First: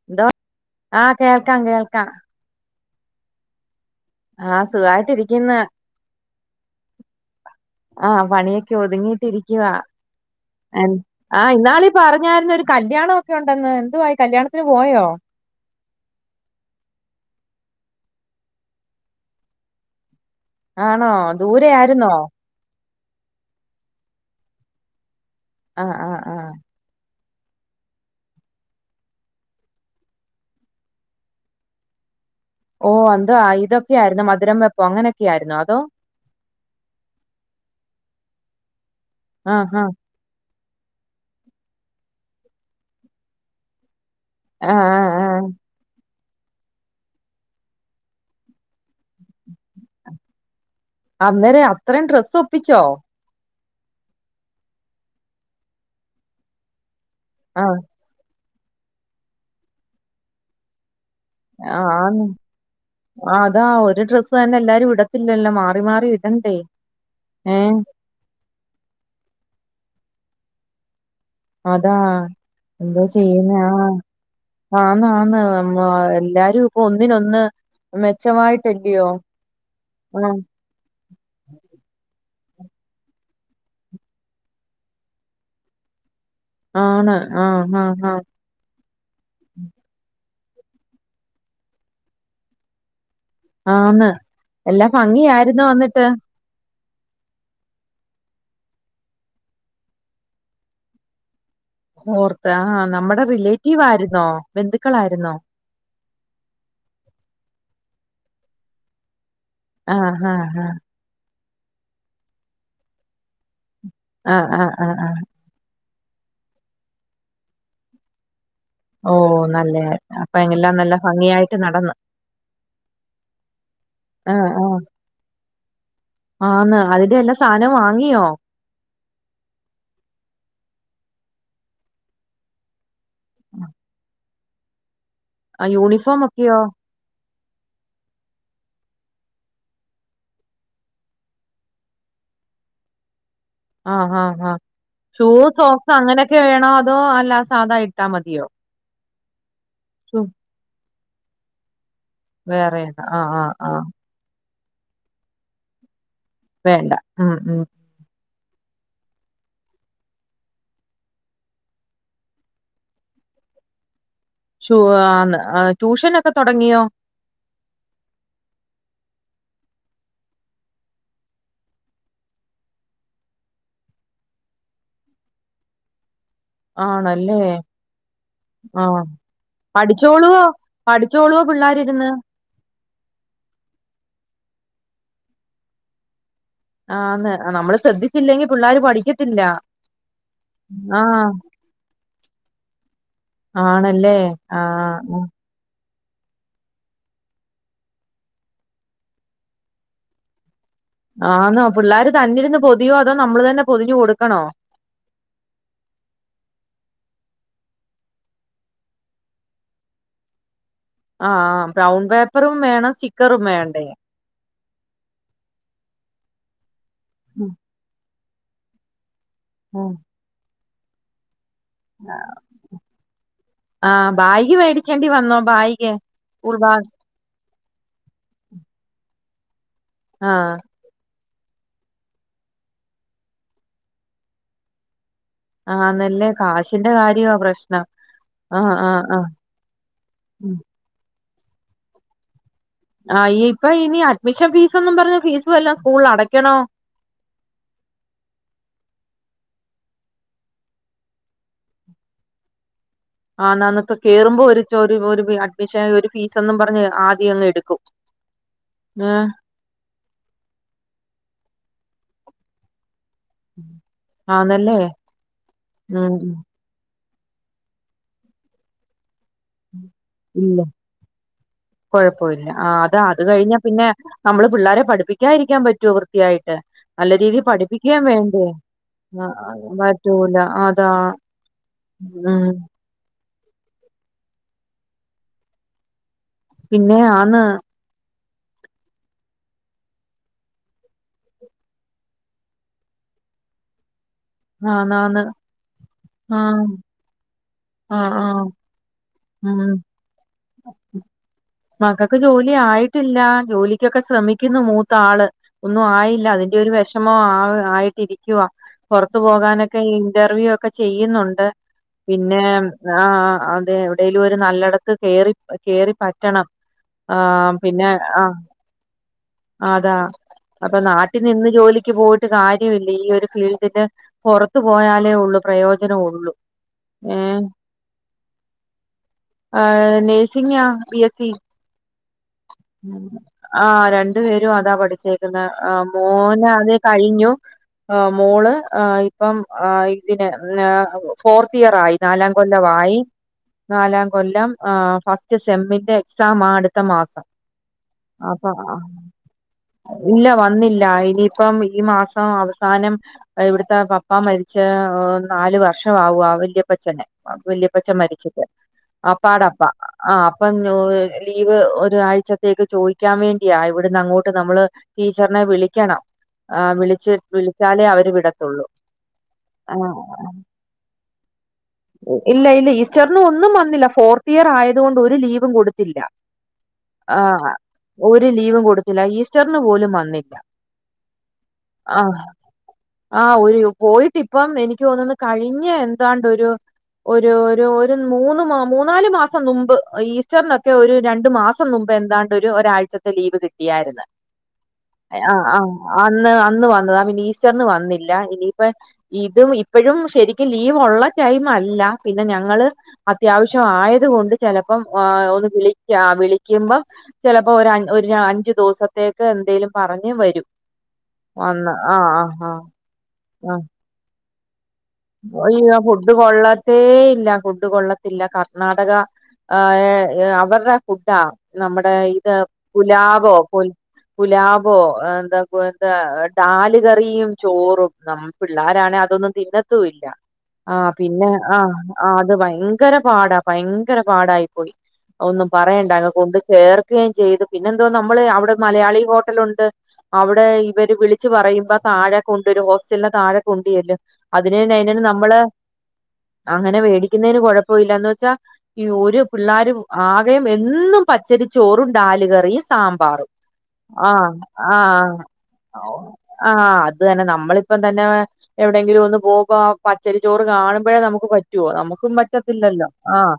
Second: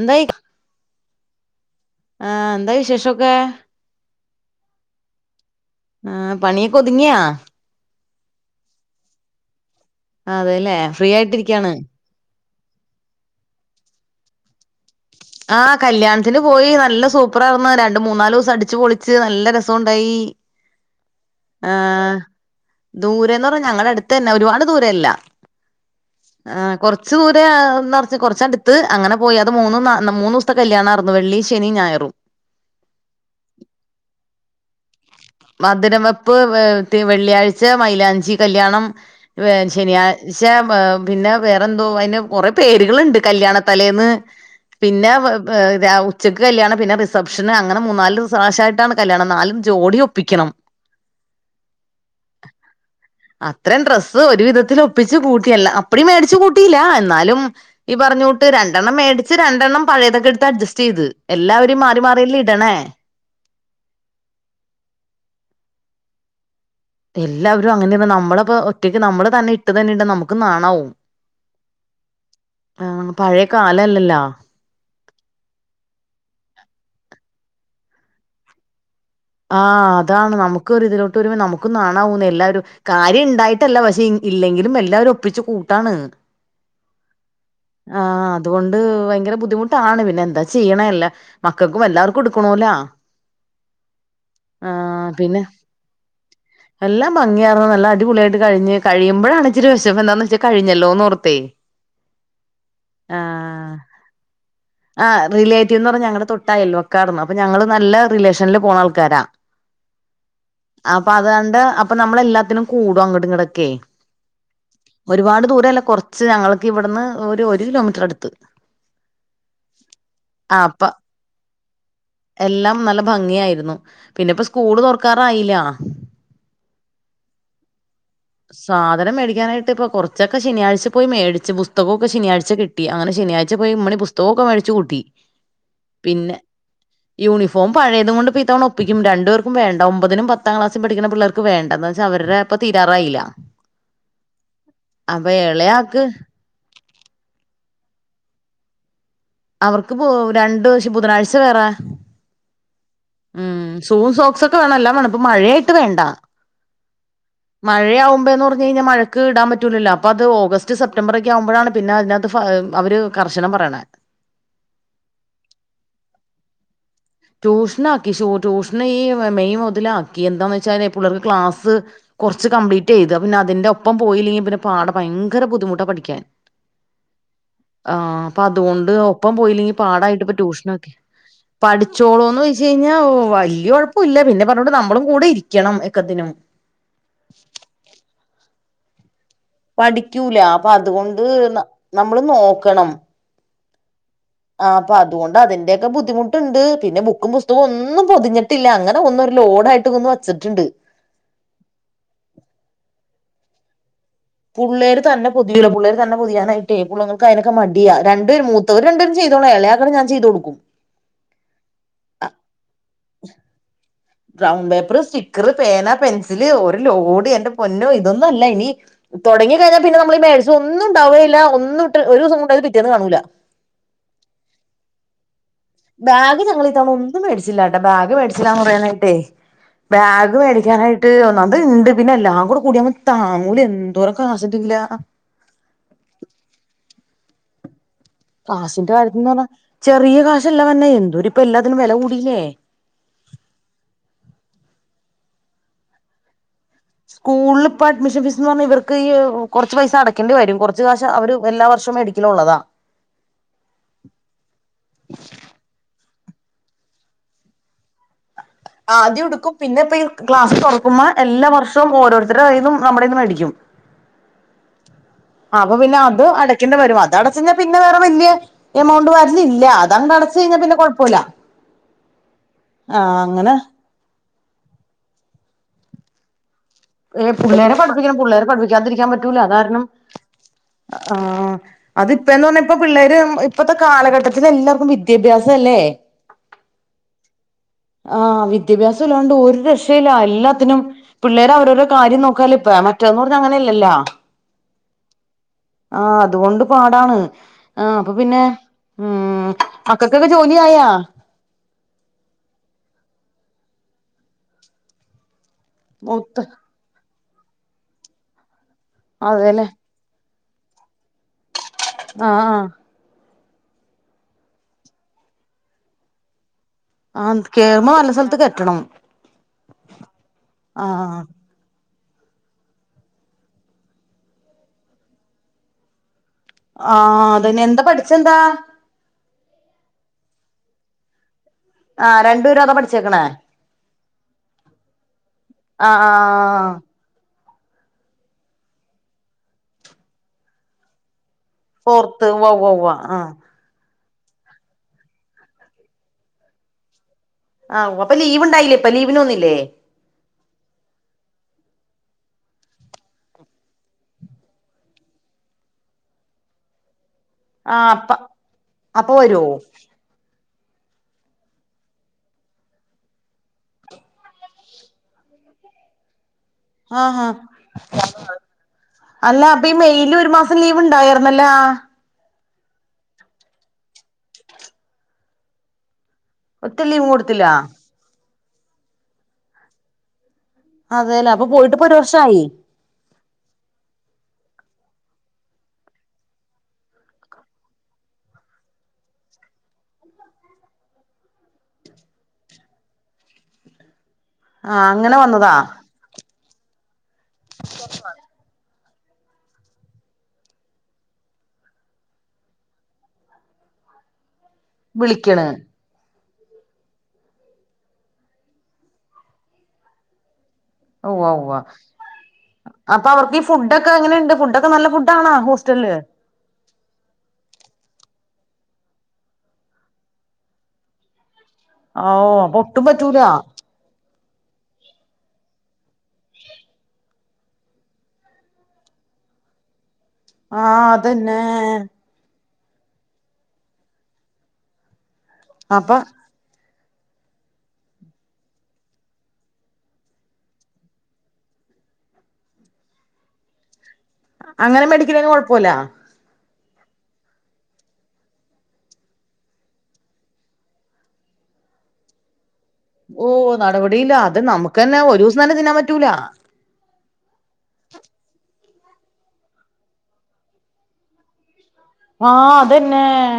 എന്തായ് ആഹ് കേൾക്കാം കേൾക്കാം ആ എന്താ വിശേഷൊക്കെ ആ സുഖായിട്ടിരിക്ക്ന്ന് ആ പണിയൊക്കൊതിങ്യോ ആ പണിയൊക്കെ ഒതുങ്ങിട്ട് ഇരിക്കുവാ അതെല്ലെ ഫ്രീയായിട്ടിരിക്കാണ് പറഞ്ഞായിര്ന്നു ഒരു കല്യാണൊക്കെ ഉണ്ടെന്ന് എന്തുവായി കല്യാണത്തിന് പോയോ ആ കല്യാണത്തിന് പോയി നല്ല സൂപ്പറാർന്നു രണ്ട് മൂന്നാലുസം അടിച്ച് പൊളിച്ച് നല്ല രസുണ്ടായി ആണോ ദൂരായിര്ന്നോ ദൂരെന്ന് പർ ഞങ്ങടെ അട്ത്തെന്നെ ഒരുപാട് ദൂരല്ല ആ ആ ആ ആ കൊർച്ചൂരെ [unintelligible] കൊർച്ചട്ത്ത് അങ്ങനെ പോയി അത് മൂന്ന്ന്നാ ന്ന് മൂന്നുസ്ത്തെ കല്യാണാർന്നു വെള്ളി, ശെനി, ഞായറും ഓ അതാ ഇതൊക്കായിരുന്നു മധുരം വെപ്പോ അങ്ങനെ മധുരം വെപ്പ് വെള്ളിയാഴ്ച മൈയിലാഞ്ചി കല്യാണം ആഹ് ആഹ് ശനിയാ ഴ്ച പ പിന്നെ വേറെന്തോ അയിന് കൊറെ പേരുകളുണ്ട് കല്യാണത്തലേന്ന് ആഹ് പിന്നെ ആഹ് ആഹ് രാ ഉച്ചക്ക് കല്യാണം പിന്നെ റിസപ്ഷന് അങ്ങനെ മൂന്നാലുസം ഷായിട്ടാണ് കല്യാണം നാലും ജോഡി ഒ പ്പിക്കണം അന്നേരെ അത്രേം ഡ്രസ്സൊപ്പിച്ചോ അത്രേം ഡ്രസ്സ് ഒരു വിധത്തിൽ ഒപ്പിച്ച് കൂട്ടിയെല്ലാ അപ്പടി മേടിച്ചു കൂട്ടില്ല എന്നാലും ആഹ് ഇ ഇ പർഞ്ഞൂട്ട് രണ്ടെണ്ണം മേടിച്ച് രണ്ടെണ്ണം പഴേതൊക്കെട്ത്ത് അഡ്ജസ്റ്റെയ്ത് എല്ലാവരും മാറി ആന്ന് മാറിയല്ലേ ഇട്ണേ ആ അതാ ഒരു ഡ്രസ്സ് തന്നെ എല്ലാരും ഇടത്തില്ലല്ലോ മാറി മാറി ഇടണ്ടേ എല്ലാവരും ഏഹ് അങ്ങനെണ് നമ്മളപ്പോ ഒറ്റയ്ക്ക് നമ്മള് തന്നെ ഇട്ട് തന്നെ ഇട്ടാ നമുക്ക് നാണാവും അതാ എന്തോ ആഹ് പഴയ ചെയ്യുന്നേ ആ കാലല്ലല്ലോ ആണ് ആണ് നമ്മാ എല്ലാരും ഇപ്പൊ ഒന്നിനൊന്ന് മെച്ചമായിട്ടല്ലയോ ആഹ് അതാണ് ആഹ് നമുക്ക് ഒരു ഇതിലോട്ട് വരുമ്പോ നമുക്ക് നാണാവുല്ലേ എല്ലാരും കാര്യം ഇണ്ടായിട്ടല്ല പക്ഷെ ഇല്ലെങ്കിലും എല്ലാവരും ഒപ്പിച്ചു കൂട്ടാണ് ആണ് ആഹ് ആഹ് ആഹ് അതുകൊണ്ട് ഭയങ്കര ബുദ്ധിമുട്ടാണ് പിന്നെ എന്താ ചെയ്യണല്ല മക്കക്കും എല്ലാവർക്കും എടുക്കണോല്ല ആന്ന് എല്ലാ പിന്നെ ഭംഗിയായിരുന്നു വന്നിട്ട് എല്ലാം ഭങ്ങിയറണം നല്ല അടിപൊളിയായിട്ട് കഴിഞ് കഴിയ്പോഴാണ് ഇച്ചരി വിശം എന്താന്ന് വെച്ചാ കഴിഞ്ഞല്ലോ എന്ന്ോർത്തേ ഓർത്ത് ആഹ നമ്മുടെ റിലേറ്റീവ ആയിരുന്നോ ബന്ധുക്കളായിരുന്നോ കെ പറ ഞങ്ങളുടെ തൊട്ടായില്ലോ ഒക്കാന്ന് അപ്പൊ ഞങ്ങള് നല്ല റിലേഷനിൽ പോകുന്ന ആൾക്കാരാ ആഹ ആഹ് ആഹ അപ്പൊ അത കണ്ട് അപ്പൊ നമ്മള എല്ലാത്തിനും കൂടും അങ്ങടും ഇങ്ങടൊക്കെ ആഹ് ആഹ് ആഹ് ആഹ് ആഹ് ഒരുപാട് ദൂരല്ല കൊറച്ച് ഞങ്ങക്ക് ഇവിടുന്ന് ഒരു ഒരു കിലോമീറ്റർ അടുത്ത് ഓ നല്ല അപ്പ എല്ലാം നല്ല ഭംഗിയായിട്ട് നടന്നു എല്ലാം നല്ല ഭംഗിയായിരുന്നു ആഹ പിന്നെപ്പോ ആഹ സ്കൂള് തുറക്കാറായില്ല ആന്ന് അതിന്റെ എല്ലാ സാധനവും വാങ്ങിയോ സാധനം മേടിക്കാനായിട്ട് പ്പൊ കുറച്ചൊക്കെ ശനാഴ്ച പോയി മേടിച്ച് പുസ്തകമൊക്കെ ശനിയാഴ്ച കിട്ടി അങ്ങനെ ശനിയാഴ്ച്ചച പോയിമ്മിണി പുസ്തകൊക്കെ മേടിച്ച് കൂട്ടി ആ യൂണിഫോം പിന്നെ ഒക്കെയോ യൂണിഫോം പഴയത കൊണ്ട് തവ പപ്പിക്കും രണ്ടുേർക്കും വേണ്ട ഒമ്പതിനും പതാംക്ലാസും പഠിക്കുന്ന പിള്ളേർ വേണ്ടാന്ന് വെച്ചാ അവടെപ്പൊ തീരാറായില്ല ആഹ് ആഹ്ഹാ് ഷൂ അപ്പൊ സോക്സ് ഇളയാക്ക് അങ്ങനെയൊക്കെ വേണോ അതോ അല്ലാ സാധാ ഇട്ടാ മതിയോ അവർക്ക് പോ ഷൂ രണ്ട്സം ബുധനാഴ്ച വേറെ വേറെയതാ ആ് ഉം ഷൂ സോക്സ്ൊക്കെ വേണം എല്ലാം വേണം ഇപ്പ മഴയായിട്ട് വേണ്ട വേണ്ട. ഉം, ഉം. മഴയാവുമ്പോന്ന് പറഞ്ഞ് കഴിഞ്ഞാ മഴ ക്ക് ഇടാൻ പറ്റൂലല്ലോ അപ്പൊ അത് ഓഗസ്റ്റ് സെപ്റ്റംബർ ഒക്കെ ആവുമ്പോഴാണ് പിന്നെ അതിനകത്ത് അവര് കർശനം പറയണ ട്യൂഷന ഒക്കെ തുടങ്ങിയോ ട്യൂഷന ആാക്കി ട്യൂഷന് ഈ മെയ് മുതല ആാക്കി എന്താന്ന് വെച്ചാല് പൂള്ളേർക്ക് ക്ലാസ്സ് കുറച്ച് കംപ്ലീറ്റ് ചെയ്തത് പിന്ന അതിൻന്റെ ഒപ്പം പോയില്ലെങ്കിൽ പിന പാട ഭയങ്കര ബുദ്ധിമുട്ടാണ് പഠിക്കാൻ ആണല്ലേ ആഹ അപ്പൊ അതുകൊണ്ട് ആഹ്. ഒപ്പം പോയില്ലെങ്കി പാടായിട്ട്പ്പ പഠിച്ചോളുവോ? ട്യൂഷനൊക്കെ പഠിച്ചോളുവോ പിള്ളാരിരുന്ന്? പഠിച്ചോളോ ന്ന് ചെ കഴിഞ്ഞാ വലിയ ഒഴപ്പം ഇില്ല പിന്നെ പറഞ്ഞോട്ടണ്ട് നമ്മളും കൂടെ ഇരിക്കണം എക്കത്തിനും ആന്ന് നമ്മള് ശ്രദ്ധിച്ചില്ലെങ്കി പിള്ളേർ പഠിക്കത്തില്ല പഠിക്കൂല അപ്പ അതുകൊണ്ട് ആഹ്. നമ്മള് നോക്കണം ആണല്ലേ ആ അപ്പ ആഹ്. ഉം. അതുകൊണ്ട് അതിന്റൊക്കെ ബുദ്ധിമു് ണ്ട് പിന്നെ ബുക്കും പുസ്തകം ഒന്നും പൊതിഞ്ഞിട്ടില്ല അങ്ങനെ ഒന്നും ഒരു ലോഡ ആയിട്ട് ഒന്നും വച്ചിട്ടുണ്ട് ആന്നോ പിള്ളോര് തന്നിരുന്ന് പൊതിയോ അതോ നമ്മള് തന്നെ പൊതിഞ്ഞു കൊടുക്കണോ പുള്ളേര് തന്നെ പതിയല്ല പുള്ളേര് തെൊതിയാനായിട്ടേ പുള്ളങ്ങൾക്ക് അതിനൊക്കെ മടിയാ രണ്ടേ രണ്ടും ചെയതോളാം എളയാക്കെ ഞൻ ചെയ്തുടുക്കും ആഹ ബ്രൗൺ പേപ്പറും വേണം സ്റ്റിക്കറും വേണ്ടേ ബറൗൺ പേപ്പറ് സ്റ്റിക്കറ് പേന പെൻസില് ഒരു ലോഡ് ഉം, എന്റെ പൊന്നോ ഇതൊന്നുംല്ല ഇനി തൊടങ്ങി കഴിഞ്ഞാ ഉം. പിന്നെ നമ്മള് ഈ പേഴ്സ് ഒന്നും ഉണ്ടാവുകയില്ല ഒന്നുംട്ട് ഒരുസം കൊണ്ട് അത് പിറ്റേന്നന്ന് കാണൂല്ല ആ ബാഗി മേടിക്കേണ്ടി വന്നോ ബായി ബാഗ് ഞങ്ങളിത്തവണ ഒന്നും മേടിച്ചില്ലാട്ടാ ബാഗ് മേടിച്ചില്ലന്ന് പറയാന കേട്ടൊ ബാഗ് ആഹ്. മേടിക്കാനായിട്ട് ണ്ട് ഒന്നാമത് ഇണ്ട് പിന്നെ എല്ലാം കൂടെ കൂടിയകുമ്പോ താങ്ങൂല എന്തോരം കാശുതെകയൂലാ ആഹ് അന്നല്ലേ കാശിന്റെ കാര്യവാ പ്രശ്നം ആഹ്, കാശിന്റെ ആഹ്, ആഹ്. കാര്യത്തിന്ന് പറഞ്ഞാ ചെറിയ ഉം. കാശ്ല്ല വന്നെ എന്തോ ഇപ്പൊ എല്ലാത്തിനും വില കൂടീലേ ആഹ് ഇപ്പൊ ഇനി അഡ്മിഷൻ ഫീസൊന്നും പറഞ്ഞ ഫീസും എല്ലാം സ്കൂളിൽ അടയ്ക്കണോ സ്കൂളിൽ ഇപ്പൊ അഡ്മിഷൻ ഫീസ് എന്ന് പറഞ്ഞാ ഇവർക്ക് ഈ കുറച്ച് പൈസ അടക്കേണ്ടി വരും കുറച്ച്കാശ് അവര് എല്ല വർഷടിക്കും കിലോ ഉള്ളതാ ആഹ് എന്നാന്നൊക്കെ കേറുമ്പോ ഒരു ഒരു അഡ്മിഷൻ ഒരു ഫീസ ഒന്നും പറഞ്ഞ് ആദ്യം അങ്ങ് എടുക്കും ഏ ആദ്യം ഉടുക്കും പിന്നെ ഇപ്പ ഈ ക്ലാസ് തുറക്കുമ്പോ എല്ലാ വർഷവും ഓരോരുത്തരുടെ കയ്യിന്നും നമ്മടന്ന് മേടിക്കും ആന്നല്ലേ അപ്പൊ പിന്നെ ഉം അത് അടക്കേണ്ടി വരും അത് അടച്ചഞ്ഞാൽ പിന്നെ വേറെ വല്യ എമൗണ്ട് വര്ലില്ല അത് അങ്ങണ്ട് അടച്ചു കഴിഞ്ഞാ പിന്നെ കൊഴപ്പുല്ല കൊഴപ്പു ഇല്ല ആഹ് അതാ അത് അങ്ങനെ കഴിഞ്ഞാ പിന്നെ നമ്മള് പിള്ളാരെ പഠിപ്പിക്കാതിരിക്കാൻ പറ്റോ വൃത്തിയായിട്ട് നല്ല ഏ രീതിയിൽ പുള്ളേരെ പഠിപ്പിക്കുകയും പഠിപ്പിക്കണം വേണ്ടേ പുള്ളേരെ പഠിപ്പിക്കാതിരിക്കാൻ ആ പറ്റൂല കാരണം പറ്റൂല അതാ ആഹ് അത് ഇപ്പെന്ന് ഉം പറഞ്ഞാ ഇപ്പ പിള്ളേര് ഇപ്പത്തെ കാലഘട്ടത്തിന് എല്ലാവർക്കും വിദ്യാഭ്യാസല്ലേ പിന്നെ ആന്ന് ആഹ് വിദ്യാഭ്യാസം ഇല്ലാണ്ട് ഒരു രക്ഷയില്ല എല്ലാത്തിനും പിള്ളേര് അവരെ കാര്യം നോക്കാലിപ്പ മറ്റേന്നൂ പറഞ്ഞ അങ്ങനെ അല്ലല്ലാ ആന്നാന്ന് ആഹ് അതുകൊണ്ട് പാടാണ് ആഹ് ആഹ് ഉം ക്കക്കൊക്കെ ജോലി ആയാ മക്കക്ക് ജോലി ആയിട്ടില്ല ജോലിക്കൊക്കെ ശ്രമിക്കുന്നു മൂത്ത ആള് ഒന്നു ആയില്ല മൂത്ത അതിന്റെ ഒരു വിഷമം ആഹ് ആയിട്ടിരിക്കുവാ പൊറത്തു അതെല്ലേ പോകാനൊക്കെ ഇന്റർവ്യൂ ഒക്കെ ചെയ്യുന്നുണ്ട് പിന്നെ ആഹ് ആഹ് അതെ എവിടേലും ഒരു നല്ലടത്ത് കേറി കേറി പറ്റണം ആഹ് പിന്നെ കേറുമ്പോ നല്ല ആഹ് സ്ഥലത്ത് കെട്ടണം അതാ അപ്പൊ ആഹ് നാട്ടിൽ നിന്ന് ജോലിക്ക് പോയി ട്ട് കാര്യമില്ല ഈ ഒരു ഫീൽഡിന്റെ പുറത്തു പോയാലേ ഉള്ളൂ പ്രയോജനം ഒള്ളൂ ആഹ് അതെന്നെ എന്താ പഠിച്ചെന്താ ആഹ് നഴ്‌സിങ്ങാ ബി എസ് ഇ ആഹ് രണ്ട് [unintelligible] ആഹ് രണ്ടു പേരും അതാ പഠിച്ചേക്കുന്ന ആഹ് മോന് അത് കഴിഞ്ഞു ആഹ് മോള് ആഹ് ഇപ്പം ആഹ് ഇതിനെ [unintelligible] ഫോർത്ത് ഇയർ ആയി ഫോർത്ത് നാലാം ഉവ്വ ഉവ്വ കൊല്ലമായി ആഹ് നാലാം കൊല്ലം ആഹ് ഫസ്റ്റ് സെമ്മിന്റെ എക്സാമാ അടുത്ത മാസം ആഹ് അപ്പ ലീവ് അപ്പൊ ഉണ്ടായില്ലേ ആ, അപ്പ ലീവിന് വന്നില്ലേ ഇല്ല വന്നില്ല ഇനിയിപ്പം ഈ മാസം അവസാനം ഇവിടുത്തെ പപ്പാ മരിച്ച നാലു വർഷമാവാ വല്യപ്പച്ചന് ആഹ് വല്ല്യപ്പച്ചൻ അപ്പ മരിച്ചിട്ട് അപ്പൊ വരുവോ അപ്പാടപ്പ ആഹ് അപ്പം ലീവ് ഒരാഴ്ചത്തേക്ക് ചോദിക്കാൻ വേണ്ടിയാ ഇവിടുന്ന് അങ്ങോട്ട് നമ്മള് ടീച്ചറിനെ വിളിക്കണം ആഹ് വിളിച്ച് വിളിച്ചാലേ അവര് വിടത്തുള്ളൂ ഉം പ്പൊ ലീവ് ഉണ്ടായിര്ന്നല്ലാ ഇല്ല ഇല്ല ഈസ്റ്ററിന് ഒന്നും വന്നില്ല ഫോർത്ത് ഇയർ ആയത് കൊണ്ട് ഒരു ലീവും കൊടുത്തില്ല ഒറ്റ ലീവും കൊടുത്തില്ല ആഹ് ഒരു ലീവും കൊടുത്തില്ല ഈസ്റ്ററിന് പോലും വന്നില്ല അതെയല്ലേ അപ്പൊ പോയിട്ടിപ്പോ ഒരു ആഹ് വർഷായി ആഹ് ഒരു പോയിട്ട് ഇപ്പം എനിക്ക് തോന്ന്ന്ന് കഴിഞ്ഞ എന്താണ്ട് ഒരു ഒരു ഒരു മൂന്ന് മൂന്നാല് മാസം മുമ്പ് ഈസ്റ്ററിനൊക്കെ ഒരു രണ്ടു മാ സം മുമ്പ് എന്താണ്ട് ഒരു ഒരാഴ്ചത്തെ ലീവ് കിട്ടിയായിരുന്നു ആഹ് അങ്ങനെ ആഹ് വന്നതാ ആഹ് അന്ന് അന്ന് വന്നതാ പിന്നെ ഈസ്റ്ററിന് വന്നില്ല ഇനിയിപ്പ ഇതും ഇപ്പഴും ശരിക്കും ലീവ് ഉള്ള ടൈം അല്ല പിന്നെ ഞങ്ങള് അത്യാവശ്യം ആയത് കൊണ്ട് ചെലപ്പം വിളിക്കണ് ഒന്ന് വിളി വിളിക്കുമ്പോ ചിലപ്പോ ഒരു ഒരു അഞ്ചു ദിവസത്തേക്ക് എന്തേലും പറഞ്ഞ് വരും ഉവ്വ ഉവ്വ വന്ന് ആഹ് ആഹ് ആഹ് അപ്പൊ അവർക്ക് ഈ ഫുഡ് ഒക്കെ എങ്ങെനെണ്ട് ഫുഡ്‌ ഒക്കെ നല്ല ഫു അയ് ആ ഫുഡ് കൊള്ളത്തേ ഇല്ല ഫുഡ് കൊള്ളത്തില്ല കർണാടക അവരുടെ ഫുഡാ നമ്മുടെ ഇത് ഓഹ് അപ്പൊ ഒട്ടും പറ്റൂല പുലാവോ പുൽ ഗുലാബോ എന്താ എന്താ ദാല് കറിയും ചോറും നമ്മ പിള്ളാരണങ്കി അതൊന്നും തിന്നത്തും ഇല്ല ആഹ് പിന്നെ ആഹ് ആഹ് അത് ഭയങ്കര പാടാ ഭയങ്കര പാടായി പോയി ഒന്നും പറയണ്ട അപ്പൊ അങ്ങ് കൊണ്ട് കേർ ക്കയും ചെയ്തു പിന്നെ എന്തോ നമ്മള് അവിടെ മലയാളി ഹോട്ടലുണ്ട് അവിടെ ഇവര് വിളിച്ച് പറയുമ്പോ താഴെ കൊണ്ടുരും ഹോസ്റ്റലിന്റെ താഴെ കൊണ്ട് ചെല്ലും അതിന് തന്നേ അങ്ങനെ അയിനന്നെ മേടിക്കണേന് നമ്മള് കൊഴപ്പല്ല അങ്ങനെ വേടിക്കുന്നതിന് കൊഴപ്പവില്ല എന്ന് വെച്ചാ ഈ ഒരു പിള്ളാരും ആകെയും എന്നും പച്ചരി ചോറും ഡാല് കറിയും സാമ്പാറ് ഓഹ് നടപടിയില്ല ആഹ് അത് നമുക്ക് തന്നെ ആഹ് ഒരു ദിവസം തന്നെ തിന്നാൻ പറ്റൂല ആഹ് അത് തന്നെ നമ്മളിപ്പം തന്നെ എവിടെയെങ്കിലും ഒന്ന് പോവുമ്പൊ ആഹ് പച്ചരി ചോറ് കാണുമ്പോഴേ നമുക്ക് പറ്റുവോ നമുക്കും ആഹ് പറ്റത്തില്ലല്ലോ അതന്നെ ആഹ്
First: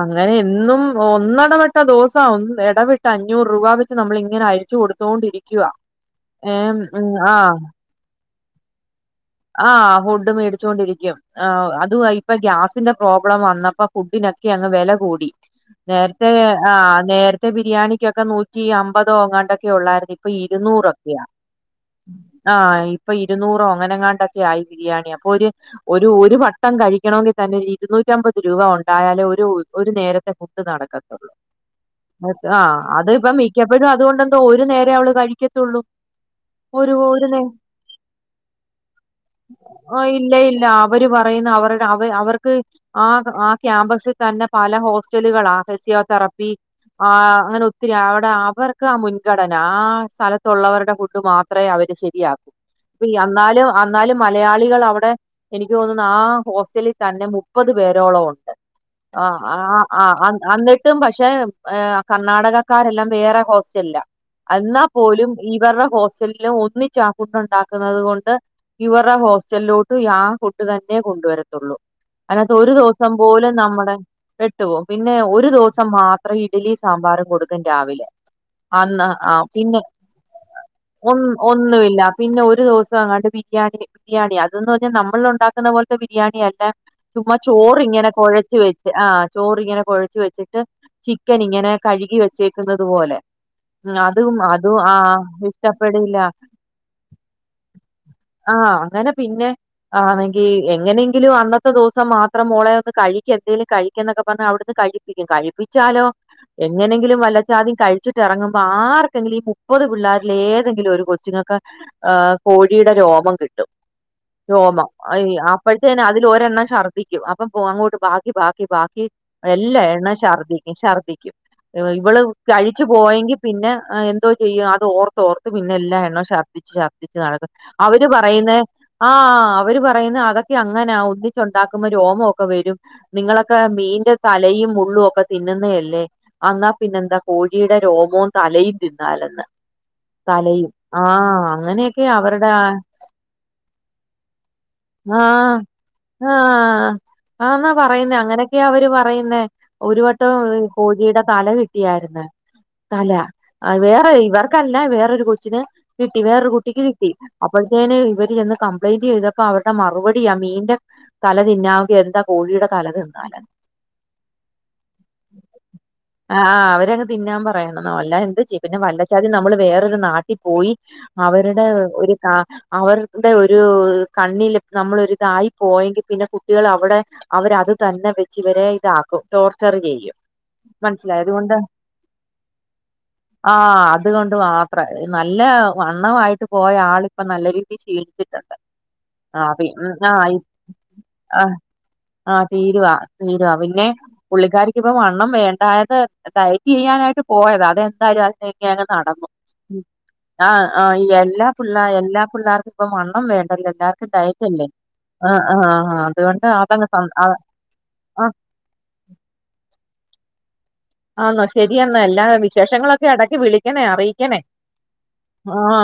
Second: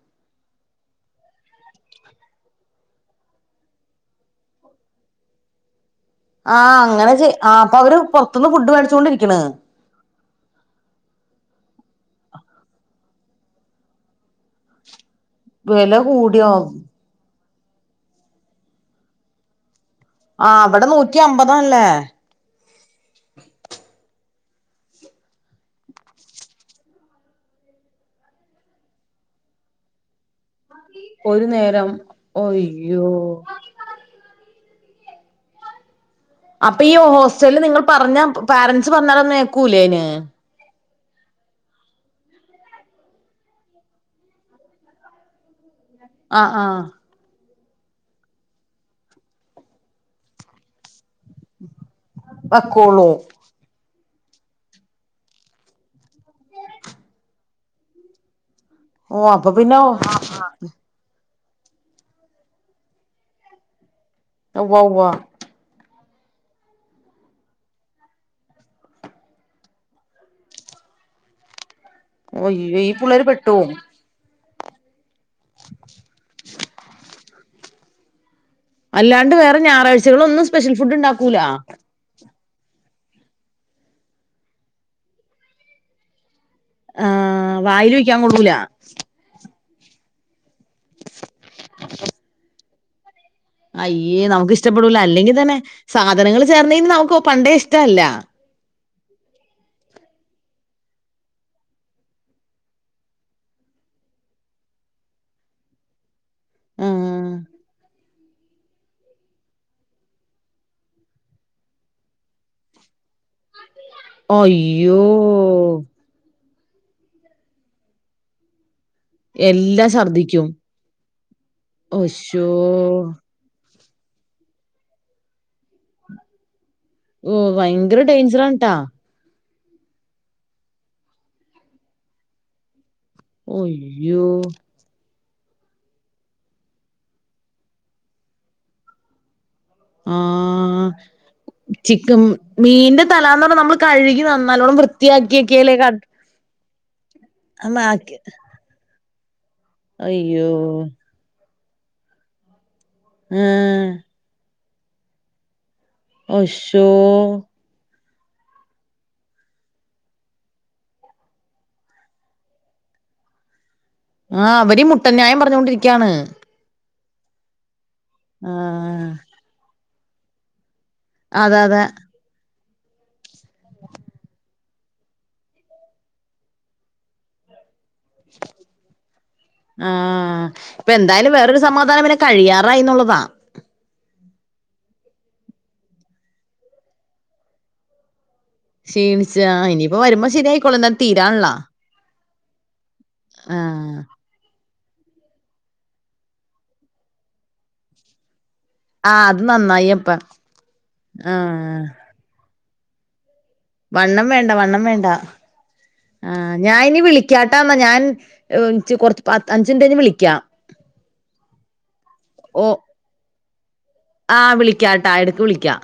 അങ്ങനെ എന്നും ഒന്നടപെട്ട ദൂസാവും ഇടവിട്ട അഞ്ഞൂറ് രൂപ വെച്ച് നമ്മൾ ഇങ്ങനെ അയച്ചു കൊടു ത്തോണ്ടിരിക്കുവ ആഹ് അങ്ങനെ ചെ ആഹ് അപ്പൊ അവര് പുറത്തുന്ന് ഫുഡ് മേടിച്ചൊണ്ടിരിക്ക്‌ണ് ആഹ് ഫുഡ് മേടിച്ചോണ്ടിരിക്കും ആഹ് അതുവാ ഇപ്പൊ ഗ്യാസിന്റെ പ്രോബ്ലം വന്നപ്പോ ഫുഡിനൊക്കെ അങ്ങ് വില കൂടി വില നേരത്തെ കൂടിയോ ആഹ് നേരത്തെ ബിരിയാണിക്കൊക്കെ നൂറ്റി അമ്പതോ ങ്ങാണ്ടൊക്കെ ഒള്ളായിരുന്നു ഇപ്പൊ ആ അവിടെ നൂറ്റി ഇരുന്നൂറൊക്കെയാ അമ്പതാല്ലേ ആഹ് ഇപ്പൊ ഇരുന്നൂറോ അങ്ങനെങ്ങാ ന്തൊക്കെ ആയി ബിരിയാണി അപ്പോ ഒരു ഒരു ഒരു വട്ടം കഴിക്കണങ്കിൽ തന്നെ ഇരുന്നൂറ്റി അമ്പത് രൂപ ഉണ്ടായാലേ ഒരു ഒരു നേരത്തെ ഫുഡ് നട ക്കത്തൊള്ളൂ ഒരു നേരം ആഹ് ഒയ്യോ അത്പ്പം മിക്ക അവരും അതുകൊണ്ട് എന്തോ ഒരു നേരെേ അവള് കഴിക്കത്തുള്ളൂ അപ്പൊ ഈ ഒരു ഒരു ഹോസ്റ്റലിൽ നിങ്ങൾ പറഞ്ഞ പാരൻറ്സ് പറഞ്ഞാല് ഓഹ് ഇല്ല ഇല്ല അവർ പറയുന്ന അവരുടെ അവ അവർക്ക് ആഹ് ആഹ് ക്യാമ്പസിൽ തന്നെ പല ഹോസ്റ്റലുകളാ ഫിസിയോ ആ തറപ്പി ആ ആഹ് അങ്ങനെ ഒത്തിരി അവിടെ അവർക്കാ മുൻഗണന ആ സ്ഥലത്തുള്ളവരുടെ ഫുഡ് മാത്രം അത്രേ അവര് ശരിയാക്കും അപ്പൊ വക്കോളൂ അന്നാലും അന്നാലും മലയാളികൾ അവിടെ എനിക്ക് തോന്നുന്നു ആ ഹോസ്റ്റലിൽ തന്നെ മുപ്പത് പേരോളം ഉണ്ട് ഓ ആഹ് അപ്പൊ പിന്നെ ആഹ് ആഹ് ആഹ് അന്ന് കിട്ടും പക്ഷെ ഏഹ് കർണാടകക്കാരെല്ലാം വേറെ ഹോസ്റ്റലിലാ ഉവ്വ എന്നാൽ ഉവ്വ പോലും ഇവരുടെ ഹോസ്റ്റലിലും ഒന്നിച്ചാ ഫുഡ് ഉണ്ടാക്കുന്നുന്നത് കൊണ്ട് ഇവരുടെ ഹോസ്റ്റലിലോട്ടും ആഹ് ഫുഡ് തന്നെ കൊണ്ടുവരത്തുള്ളൂ അതിനകത്ത് ഒരു ഒയ്യോ ഈ ദിവസം പിള്ളേര് പോലും പെട്ടുപോവും നമ്മുടെ പെട്ടു പോവും പിന്നെ ഒരു ദിവസം മാത്രം ഇഡ്ലീം സാമ്പാറും കൊടുക്കും രാവിലെ അന്ന് അല്ലാണ്ട് ആഹ് വേറെ പിന്നെ ഞായറാഴ്ചകളൊന്നും സ്പെഷ്യൽ ഫുഡ് ഒന്ന് ഉണ്ടാക്കൂല ഒന്നുവില്ല പിന്നെ ഒരു ദിവസം അങ്ങാണ്ട് ബിരിയാണി ബിരിയാണിയാ അതന്ന് പറഞ്ഞാൽ നമ്മൾ ഉണ്ടാക്കുന്ന പോലത്തെ ബിരിയാണി അല്ല ആ ചുമ്മാ വായിൽ ചോറിങ്ങനെ വെക്കാൻ കൊള്ളൂല കുഴച്ച് വെച്ച് ആഹ് ചോറിങ്ങനെ കുഴച്ച് വെച്ചിട്ട് ചിക്കൻ ഇങ്ങനെ കഴുകി വെച്ചേക്കുന്നത് പോലെ ഉം അയ്യേ അതും നമുക്ക് അതും ആ ഇഷ്ടപ്പെടൂല അല്ലെങ്കിൽ തന്നെ ഇഷ്ടപ്പെടില്ല സാധനങ്ങൾ ചേർന്ന് കഴിഞ്ഞാ നമുക്ക് പണ്ടേ ഇഷ്ടല്ല ആഹ് അങ്ങനെ പിന്നെ ആന്നെങ്കി എങ്ങനെങ്കിലും അന്നത്തെ ദിവസം മാത്രം മോളെ ഒന്ന് കഴിക്ക്‌ എന്തേലും കഴിക്കന്നൊക്കെ പറഞ്ഞ് അവിടുന്ന് കഴി ക്കും കഴിപ്പിച്ചാലോ എങ്ങനെങ്കിലും ആ വല്ലച്ചാതിം കഴിച്ചിട്ട് ഇറങ്ങുമ്പോ ആർക്കെങ്കിലും ഈ മുപ്പത് പിള്ളേരിലെ ഏതെങ്കിലും ഒരു കൊച്ചുങ്ങക്ക് ഏഹ് കോഴിയുടെ രോമം കിട്ടും രോമം അയ്യോ അയ് ആഹ് അപ്പോഴത്തേന് അതിൽ ഒരെണ്ണം ശർദ്ദിക്കും അപ്പം പോ അങ്ങോട്ട് ബാക്കി ബാക്കി ബാക്കി എല്ലാ എല്ലാം എണ്ണോം ഛർദ്ദിക്കും ശർദിക്കും ശർദ്ദിക്കും ഇവള് ഒശ്ശോ കഴിച്ചു പോയെങ്കി പിന്നെ എന്തോ ചെയ്യും അത് ഓർത്ത് ഓർത്ത് പിന്നെ എല്ലാണ്ണവും ശർദ്ദിച്ച് ശർദ്ദിച്ച് ഊവ്വ അവര് പറയുന്നെ ആഹ് അവര് പറയുന്നെ അതൊക്കെ അങ്ങനാ ഒന്നിച്ചുണ്ടാക്കുമ്പോ രോമൊക്കെ വരും നിങ്ങളൊക്കെ മീന്റെ ഒയ്യോ തലയും മുള്ളും ഒക്കെ തി തിന്നുന്നയല്ലേ എന്നാ പിന്നെന്താ കോഴിയുടെ രോമോവും തലയും തിന്നാലന്ന് തലയും ആഹ് ആഹ് അങ്ങനെയൊക്കെയാ ചിക്കൻ അവരുടെ മീന്റെ തലാന്ന് പറഞ്ഞ നമ്മൾ കഴുകി നന്നല്ലോണ്ണം ആഹ് വൃത്തിയാക്കിയൊക്കെലേ ആഹ് ആന്നാ പറയുന്നേ അങ്ങനെയൊക്കെയ അവര് പറയുന്നേ. ഒരു വട്ടം അയ്യോ കോഴിയുടെ തല കിട്ടിയായിരുന്ന് തല ഉം വേറെ ഇവർക്കല്ല വേറൊരു കൊച്ചിന് കിട്ടി വേറൊരു കുട്ടിക്ക് ഒശ്ശോ കി അപ്പോഴത്തേന് ഇവര് ചെന്ന് കംപ്ലൈന്റ് ചെയ്തപ്പോ അവരുടെ മറുപടിയ ആഹ് മീന്റെ തല [unintelligible] കോഴിയുടെ തലതിന്നാല ആഹ് അവര് മുട്ടൻ ന്യായം പറഞ്ഞൊണ്ടിരിക്കാണ്. ആഹ് അവര തിന്നാൻ പറയണം വല്ല എന്ത് ചെ പിന്നെ ആഹ് വല്ലച്ചാതി നമ്മള് വേറൊരു നാട്ടിൽ പോയി അതെ അവരുടെ അതെ ആഹ് അവരുടെ ഒരു കണ്ണി നമ്മളൊരിതായി പോയെങ്കിൽ പിന്നെ കുട്ടികൾ അവിടെ അവരത് തന്നെ വെച്ച് ഇവരെ ഇതാക്കും ടോർച്ചർ ചെയ്യും ആഹ് മനസ്സിലായതുകൊണ്ട് കഴിയാറായിന്നുള്ളതാ ആഹ് അതുകൊണ്ട് മാത്ര നല്ല വണ്ണവായി പോയ ആള് ഇപ്പൊ നല്ല രീതിയിൽ ശീണിച്ചിട്ടുണ്ട്. ക്ഷീണിച്ച ഇനിയിപ്പ വരുമ്പോ ശരിയിക്കോളും എന്ന തീരാള്ളാ ആഹ് ആഹ് തീരുവാ തീരുവാ പിന്നെ ആഹ് പുള്ളിക്കാരി ഇപ്പൊ വണ്ണം വേണ്ടായത് ടയറ്റ് ചെയ്യാനായിട്ട് പോയതറ അതെന്താ അ [unintelligible] ആഹ് നടന്നു അത് നന്നായി അപ്പ ആഹ് ആഹ് എല്ലാ പിളേ ആഹ് എല്ലാ പിള്ളേർക്കും ഇപ്പ വണ്ണം വേണ്ടല്ല. എല്ലർക്കും വണ്ണം വേണ്ട ഡയറ്റല്ലേ വണ്ണം വേണ്ട ആ ആ ആ അതുകൊണ്ട് അതങ്ങ ഞൻ കൊറച്ച് പത്ത്ഞ്ചിന്റെയ്ൻഞ്ഞ് വിളിക്കാം. ആന്നോ ശരിയാന്ന എല്ല ഓ വിശേഷങ്ങളൊക്കെ ഇടക്കി വിളിക്കണേ അറിയി ആഹ് വിളിക്കാം ട്ടാ എടുക്ക് വിളിക്കാം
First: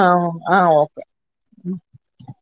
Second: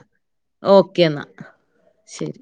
ആഹ് ഓക്കെ ഓക്കേന്നാ ശരി.